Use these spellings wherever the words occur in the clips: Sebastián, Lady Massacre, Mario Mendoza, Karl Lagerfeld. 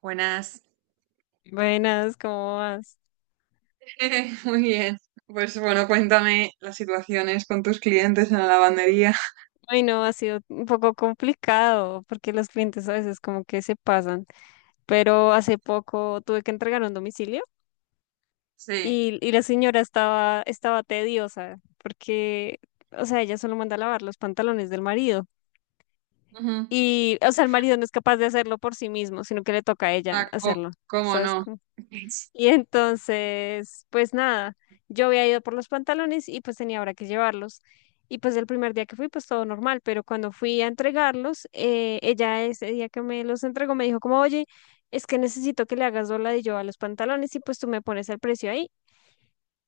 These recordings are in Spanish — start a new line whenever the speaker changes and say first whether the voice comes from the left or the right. right: Buenas.
left: Buenas, ¿cómo vas?
right: Muy bien. Pues bueno, cuéntame las situaciones con tus clientes en la lavandería.
left: Bueno, ha sido un poco complicado porque los clientes a veces como que se pasan, pero hace poco tuve que entregar un domicilio
right: Sí.
left: y la señora estaba tediosa porque, o sea, ella solo manda a lavar los pantalones del marido
right: Ujú.
left: y, o sea, el marido no es capaz de hacerlo por sí mismo, sino que le toca a ella
right: Ah, co-
left: hacerlo,
right: ¿cómo
left: ¿sabes?
right: no? Es-
left: Y entonces, pues nada, yo había ido por los pantalones y pues tenía ahora que llevarlos. Y pues el primer día que fui, pues todo normal, pero cuando fui a entregarlos, ella ese día que me los entregó me dijo como, oye, es que necesito que le hagas yo a los pantalones y pues tú me pones el precio ahí.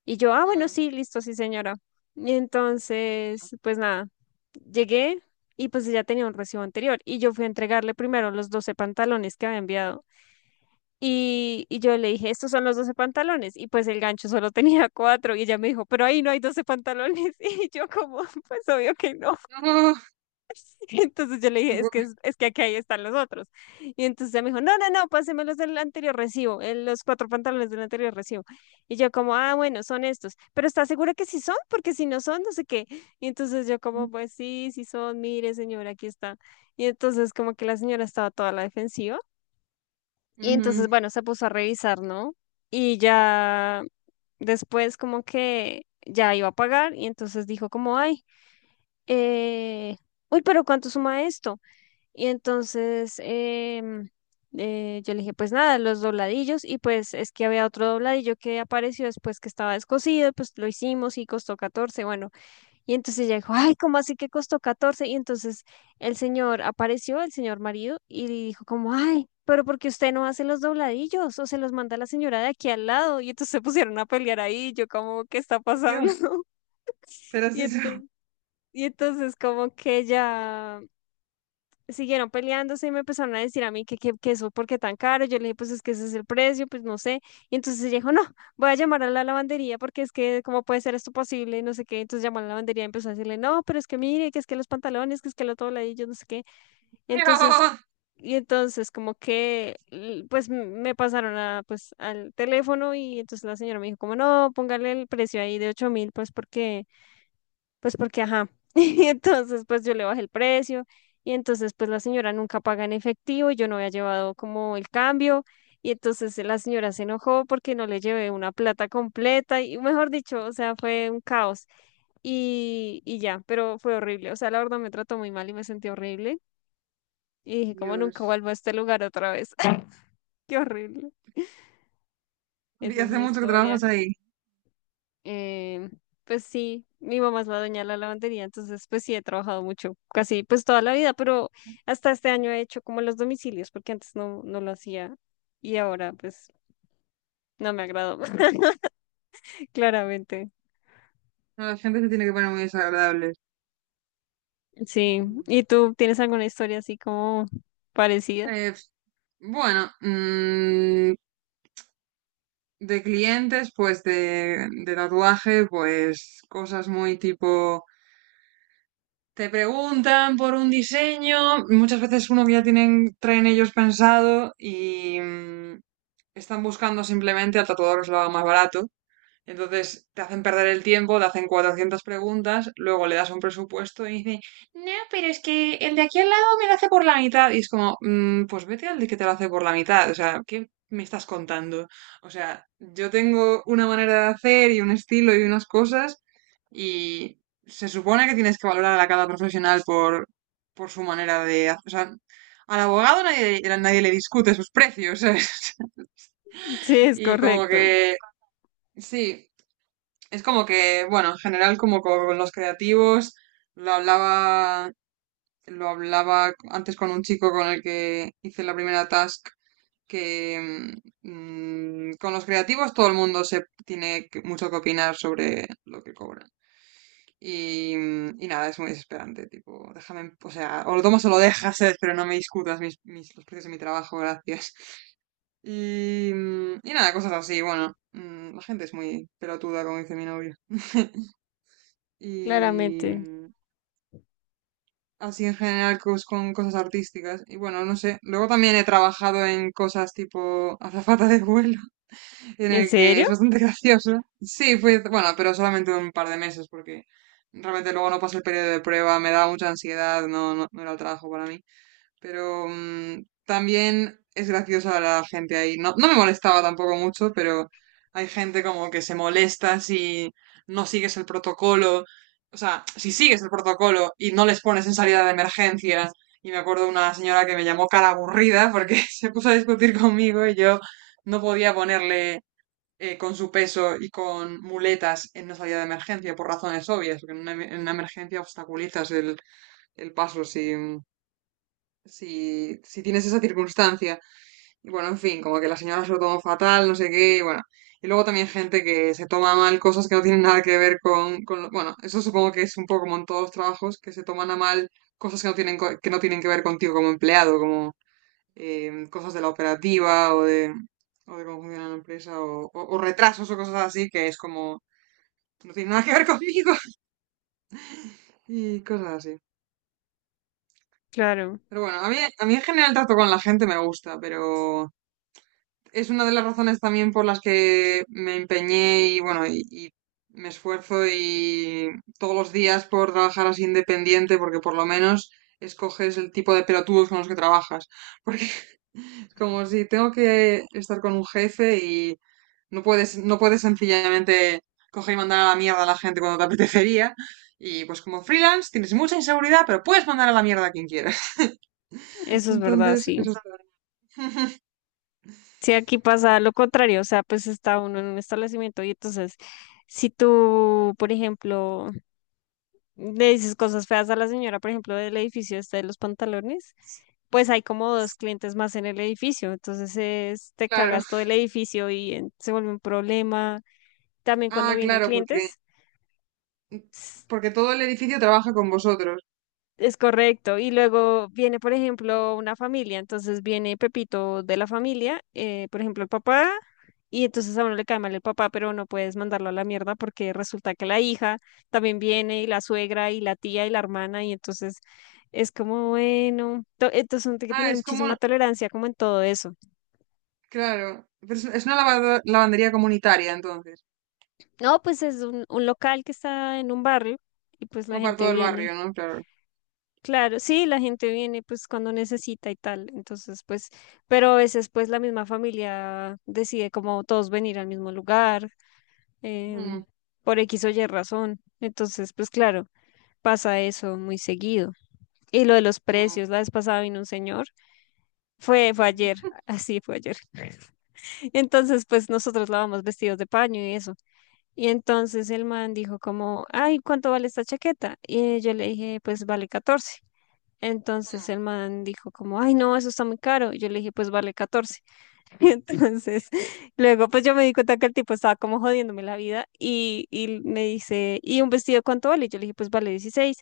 left: Y yo, ah, bueno,
right: Mm.
left: sí, listo, sí, señora. Y entonces, pues nada, llegué y pues ella tenía un recibo anterior y yo fui a entregarle primero los 12 pantalones que había enviado. Y yo le dije, estos son los 12 pantalones. Y pues el gancho solo tenía cuatro. Y ella me dijo, pero ahí no hay 12 pantalones. Y yo como, pues obvio que no.
right: No.
left: Entonces yo le dije, es
right: Ujú.
left: que, es, es que aquí ahí están los otros. Y entonces ella me dijo, no, no, no, páseme los del anterior recibo, los cuatro pantalones del anterior recibo. Y yo como, ah, bueno, son estos. Pero ¿estás segura que sí son? Porque si no son, no sé qué. Y entonces yo como, pues sí, sí son, mire, señora, aquí está. Y entonces como que la señora estaba toda a la defensiva. Y entonces,
right: Ujú.
left: bueno, se puso a revisar, ¿no? Y ya después como que ya iba a pagar y entonces dijo como, ay, eh, uy, pero ¿cuánto suma esto? Y entonces yo le dije, pues nada, los dobladillos y pues es que había otro dobladillo que apareció después que estaba descosido, pues lo hicimos y costó 14, bueno, y entonces ella dijo, ay, ¿cómo así que costó 14? Y entonces el señor apareció, el señor marido, y le dijo como, ay, pero porque usted no hace los dobladillos o se los manda la señora de aquí al lado. Y entonces se pusieron a pelear ahí, yo como, ¿qué está
right: Oh,
left: pasando?
right: Dios, pero es
left: Y
right: eso.
left: entonces, y entonces como que ella siguieron peleándose y me empezaron a decir a mí que eso, ¿por qué tan caro? Yo le dije, pues es que ese es el precio, pues no sé. Y entonces ella dijo, no, voy a llamar a la lavandería porque es que, ¿cómo puede ser esto posible? No sé qué. Entonces llamó a la lavandería y empezó a decirle, no, pero es que mire, que es que los pantalones, que es que lo todo, y yo no sé qué. Entonces,
right: No.
left: entonces, como que, me pasaron a, pues, al teléfono y entonces la señora me dijo, como no, póngale el precio ahí de 8.000, pues porque ajá. Y entonces pues yo le bajé el precio y entonces pues la señora nunca paga en efectivo, yo no había llevado como el cambio y entonces la señora se enojó porque no le llevé una plata completa y mejor dicho, o sea, fue un caos y ya, pero fue horrible, o sea, la verdad me trató muy mal y me sentí horrible y dije como
right: Dios.
left: nunca vuelvo a este lugar otra vez, qué horrible,
right: ¿Y
left: esa es
right: hace
left: mi
right: mucho que trabajas
left: historia.
right: ahí?
left: Eh, pues sí, mi mamá es la dueña de la lavandería, entonces pues sí he trabajado mucho, casi pues toda la vida, pero hasta este año he hecho como los domicilios, porque antes no, no lo hacía y ahora pues no me agradó, claramente.
right: No, la gente se tiene que poner muy desagradable.
left: Sí,
right: Mm.
left: ¿y tú tienes alguna historia así como parecida?
right: Eh, bueno, de clientes, pues de tatuaje, pues cosas muy tipo. Te preguntan por un diseño, muchas veces uno que ya tienen, traen ellos pensado y están buscando simplemente al tatuador que se lo haga más barato. Entonces te hacen perder el tiempo, te hacen 400 preguntas, luego le das un presupuesto y dicen, no, pero es que el de aquí al lado me lo hace por la mitad. Y es como, "Mm, pues vete al de que te lo hace por la mitad. O sea, ¿qué me estás contando? O sea, yo tengo una manera de hacer y un estilo y unas cosas y se supone que tienes que valorar a cada profesional por su manera de hacer. O sea, al abogado nadie, nadie le discute sus precios, ¿sabes?
left: Sí, es
right: Y como
left: correcto,
right: que, sí, es como que, bueno, en general como con los creativos, lo hablaba, lo hablaba antes con un chico con el que hice la primera task, que con los creativos todo el mundo se tiene que- mucho que opinar sobre lo que cobran. Y y nada, es muy desesperante, tipo, déjame, en- o sea, o lo tomas o lo dejas, ¿eh? pero no me discutas los precios de mi trabajo, gracias. Y y nada, cosas así, bueno, la gente es muy pelotuda, como dice mi novio. y
left: claramente.
right: mm, así en general cos- con cosas artísticas. Y bueno, no sé. Luego también he trabajado en cosas tipo azafata de vuelo, en
left: ¿En
right: el que
left: serio?
right: es bastante gracioso. Sí, fue, bueno, pero solamente un par de meses porque realmente luego no pasé el periodo de prueba, me daba mucha ansiedad, no era el trabajo para mí. Pero también es graciosa la gente ahí. No, no me molestaba tampoco mucho, pero hay gente como que se molesta si no sigues el protocolo. O sea, si sigues el protocolo y no les pones en salida de emergencia. Y me acuerdo una señora que me llamó cara aburrida porque se puso a discutir conmigo y yo no podía ponerle con su peso y con muletas en una salida de emergencia por razones obvias, porque en una, en una emergencia obstaculizas el paso si, si tienes esa circunstancia. Y bueno, en fin, como que la señora se lo tomó fatal, no sé qué, y bueno. Y luego también gente que se toma mal cosas que no tienen nada que ver con lo- bueno, eso supongo que es un poco como en todos los trabajos, que se toman a mal cosas que no tienen, co- que no tienen que ver contigo como empleado, como cosas de la operativa o de cómo funciona la empresa o retrasos o cosas así, que es como, no tiene nada que ver conmigo y cosas así.
left: Claro,
right: Pero bueno, a mí en general el trato con la gente me gusta, pero es una de las razones también por las que me empeñé y bueno, y me esfuerzo y todos los días por trabajar así independiente, porque por lo menos escoges el tipo de pelotudos con los que trabajas. Porque es como si tengo que estar con un jefe y no puedes sencillamente coger y mandar a la mierda a la gente cuando te apetecería. Y pues como freelance tienes mucha inseguridad, pero puedes mandar a la mierda a quien quieras.
left: eso es verdad,
right: Entonces,
left: sí.
right: eso está
left: Si aquí pasa lo contrario, o sea, pues está uno en un establecimiento y entonces, si tú, por ejemplo, le dices cosas feas a la señora, por ejemplo, del edificio este de los pantalones, pues hay como dos clientes más en el edificio, entonces es, te
right: claro.
left: cagas todo el edificio y se vuelve un problema. También cuando
right: Ah,
left: vienen
right: claro, porque,
left: clientes,
right: porque todo el edificio trabaja con vosotros.
left: es correcto. Y luego viene, por ejemplo, una familia. Entonces viene Pepito de la familia, por ejemplo, el papá. Y entonces a uno le cae mal el papá, pero no puedes mandarlo a la mierda porque resulta que la hija también viene y la suegra y la tía y la hermana. Y entonces es como, bueno, entonces uno tiene que
right: Ah,
left: tener
right: es como,
left: muchísima tolerancia como en todo eso.
right: claro, pero es una lavado- lavandería comunitaria, entonces,
left: No, pues es un local que está en un barrio y pues la
right: como para
left: gente
right: todo el barrio,
left: viene.
right: ¿no? Claro.
left: Claro, sí, la gente viene pues cuando necesita y tal, entonces pues, pero a veces pues la misma familia decide como todos venir al mismo lugar, em,
right: Mm,
left: por X o Y razón, entonces pues claro, pasa eso muy seguido. Y lo de los
right: mm,
left: precios, la vez pasada vino un señor, fue ayer,
right: mm,
left: así fue ayer. Entonces pues nosotros lavamos vestidos de paño y eso. Y entonces el man dijo como, ay, ¿cuánto vale esta chaqueta? Y yo le dije, pues vale 14. Entonces el man dijo como, ay, no, eso está muy caro. Y yo le dije, pues vale 14. Entonces, luego pues yo me di cuenta que el tipo estaba como jodiéndome la vida y me dice, ¿y un vestido cuánto vale? Y yo le dije, pues vale 16.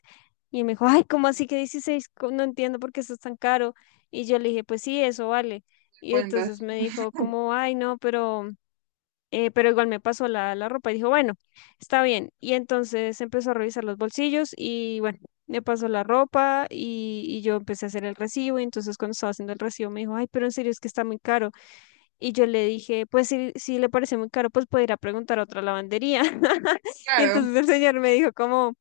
left: Y me dijo, ay, ¿cómo así que 16? No entiendo por qué eso es tan caro. Y yo le dije, pues sí, eso vale.
right: te
left: Y entonces
right: cuentas.
left: me dijo como, ay, no, pero igual me pasó la, la ropa y dijo, bueno, está bien. Y entonces empezó a revisar los bolsillos y bueno, me pasó la ropa y yo empecé a hacer el recibo. Y entonces cuando estaba haciendo el recibo me dijo, ay, pero en serio es que está muy caro. Y yo le dije, pues si le parece muy caro, pues puede ir a preguntar a otra lavandería. Y
right: Claro,
left: entonces el señor me dijo como...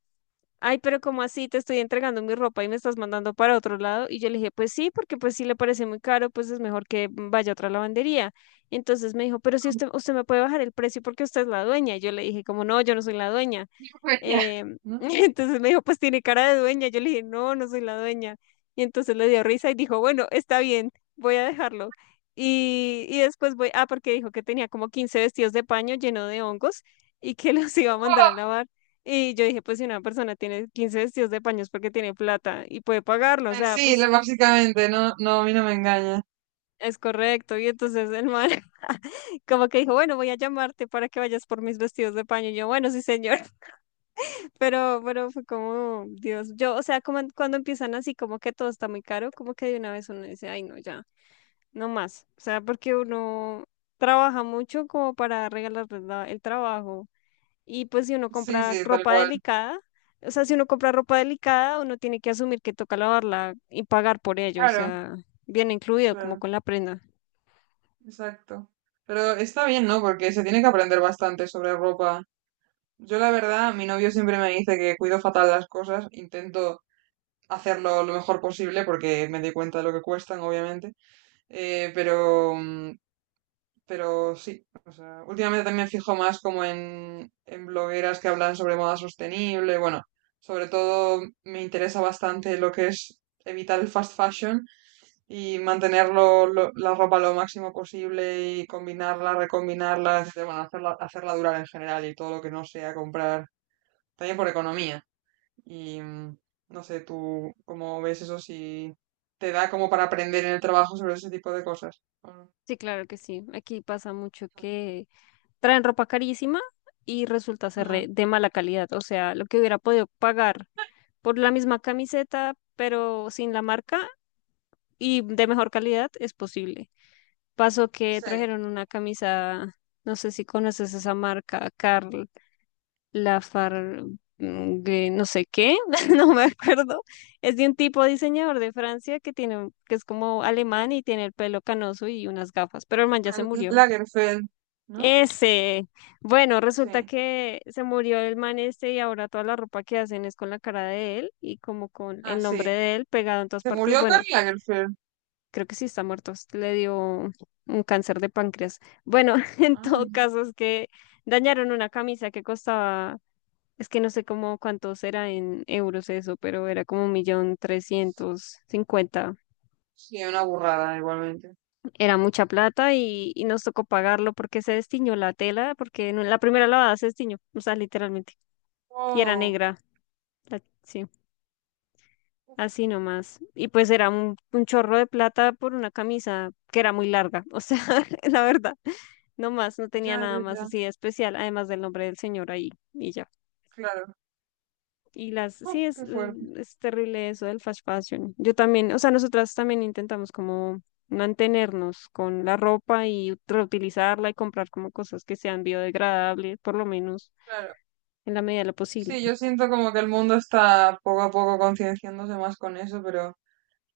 left: Ay, pero ¿cómo así? Te estoy entregando mi ropa y me estás mandando para otro lado. Y yo le dije, pues sí, porque pues si le parece muy caro, pues es mejor que vaya a otra lavandería. Entonces me dijo, pero si usted me puede bajar el precio porque usted es la dueña. Y yo le dije, como no, yo no soy la dueña.
right: pues ya, ¿no?
left: Entonces me dijo, pues tiene cara de dueña. Yo le dije, no, no soy la dueña. Y entonces le dio risa y dijo, bueno, está bien, voy a dejarlo. Y después voy, ah, porque dijo que tenía como 15 vestidos de paño lleno de hongos y que los iba a mandar a lavar. Y yo dije, pues si una persona tiene 15 vestidos de paños porque tiene plata y puede pagarlo, o sea,
right: Sí,
left: pues
right: lo- básicamente, no, no, a mí no me engaña.
left: es correcto. Y entonces el man como que dijo, bueno, voy a llamarte para que vayas por mis vestidos de paño. Y yo, bueno, sí, señor. Pero fue como, Dios, yo, o sea, como cuando empiezan así, como que todo está muy caro, como que de una vez uno dice, ay, no, ya, no más. O sea, porque uno trabaja mucho como para regalar el trabajo. Y pues si uno
right: Sí,
left: compra
right: sí, tal
left: ropa
right: cual.
left: delicada, o sea, si uno compra ropa delicada, uno tiene que asumir que toca lavarla y pagar por ello, o
right: Claro,
left: sea, viene incluido como
right: claro,
left: con la prenda.
right: exacto. Pero está bien, ¿no? Porque se tiene que aprender bastante sobre ropa. Yo, la verdad, mi novio siempre me dice que cuido fatal las cosas, intento hacerlo lo mejor posible porque me doy cuenta de lo que cuestan, obviamente. Pero pero sí, o sea, últimamente también me fijo más como en blogueras que hablan sobre moda sostenible. Bueno, sobre todo me interesa bastante lo que es evitar el fast fashion y mantener la ropa lo máximo posible y combinarla, recombinarla, etcétera. Bueno, hacerla, hacerla durar en general y todo lo que no sea comprar, también por economía. Y mm, no sé, tú cómo ves eso, si te da como para aprender en el trabajo sobre ese tipo de cosas, ¿o no?
left: Sí, claro que sí. Aquí pasa mucho que traen ropa carísima y resulta ser de mala calidad, o sea, lo que hubiera podido pagar por la misma camiseta, pero sin la marca y de mejor calidad, es posible. Pasó que
right: Sí,
left: trajeron una camisa, no sé si conoces esa marca, Karl Lafar, mm, que no sé qué, no me acuerdo. Es de un tipo diseñador de Francia que tiene, que es como alemán y tiene el pelo canoso y unas gafas, pero el man ya se
right: Karl
left: murió.
right: Lagerfeld, ¿no?
left: Ese, bueno, resulta
right: Sí.
left: que se murió el man este y ahora toda la ropa que hacen es con la cara de él y como con
right: Ah,
left: el
right: sí.
left: nombre de él pegado en todas
right: Se
left: partes.
right: murió Karl
left: Bueno,
right: Lagerfeld.
left: creo que sí está muerto, le dio un cáncer de páncreas. Bueno, en todo
right: Ay,
left: caso es que dañaron una camisa que costaba, es que no sé cómo cuántos era en euros eso, pero era como 1.350.000.
right: sí, una burrada igualmente.
left: Era mucha plata y nos tocó pagarlo porque se destiñó la tela, porque en la primera lavada se destiñó, o sea, literalmente, y era
right: Oh,
left: negra, sí.
right: uf,
left: Así nomás. Y pues era un chorro de plata por una camisa que era muy larga, o sea, la verdad, no más, no tenía
right: ya,
left: nada
right: ya,
left: más
right: ya.
left: así de especial, además del nombre del señor ahí y ya.
right: Claro.
left: Y las,
right: Oh,
left: sí, es,
right: qué fuerte.
left: mm, es terrible eso del fast fashion. Yo también, o sea, nosotras también intentamos como mantenernos con la ropa y reutilizarla y comprar como cosas que sean biodegradables, por lo menos
right: Claro.
left: en la medida de lo posible.
right: Sí, yo siento como que el mundo está poco a poco concienciándose más con eso, pero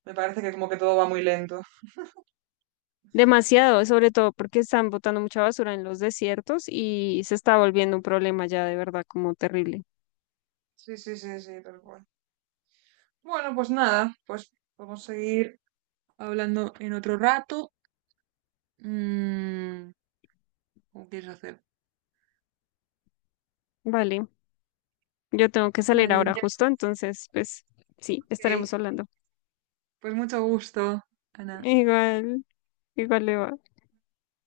right: me parece que como que todo va muy lento.
left: Demasiado, sobre todo porque están botando mucha basura en los desiertos y se está volviendo un problema ya de verdad como terrible.
right: Sí, sí, sí, sí, tal cual. Bueno, pues nada, pues podemos seguir hablando en otro rato. Mm, ¿cómo quieres hacer?
left: Vale, yo tengo que salir
right: Vale.
left: ahora justo, entonces pues sí,
right: Ok.
left: estaremos hablando.
right: Pues mucho gusto, Ana.
left: Igual, igual le va.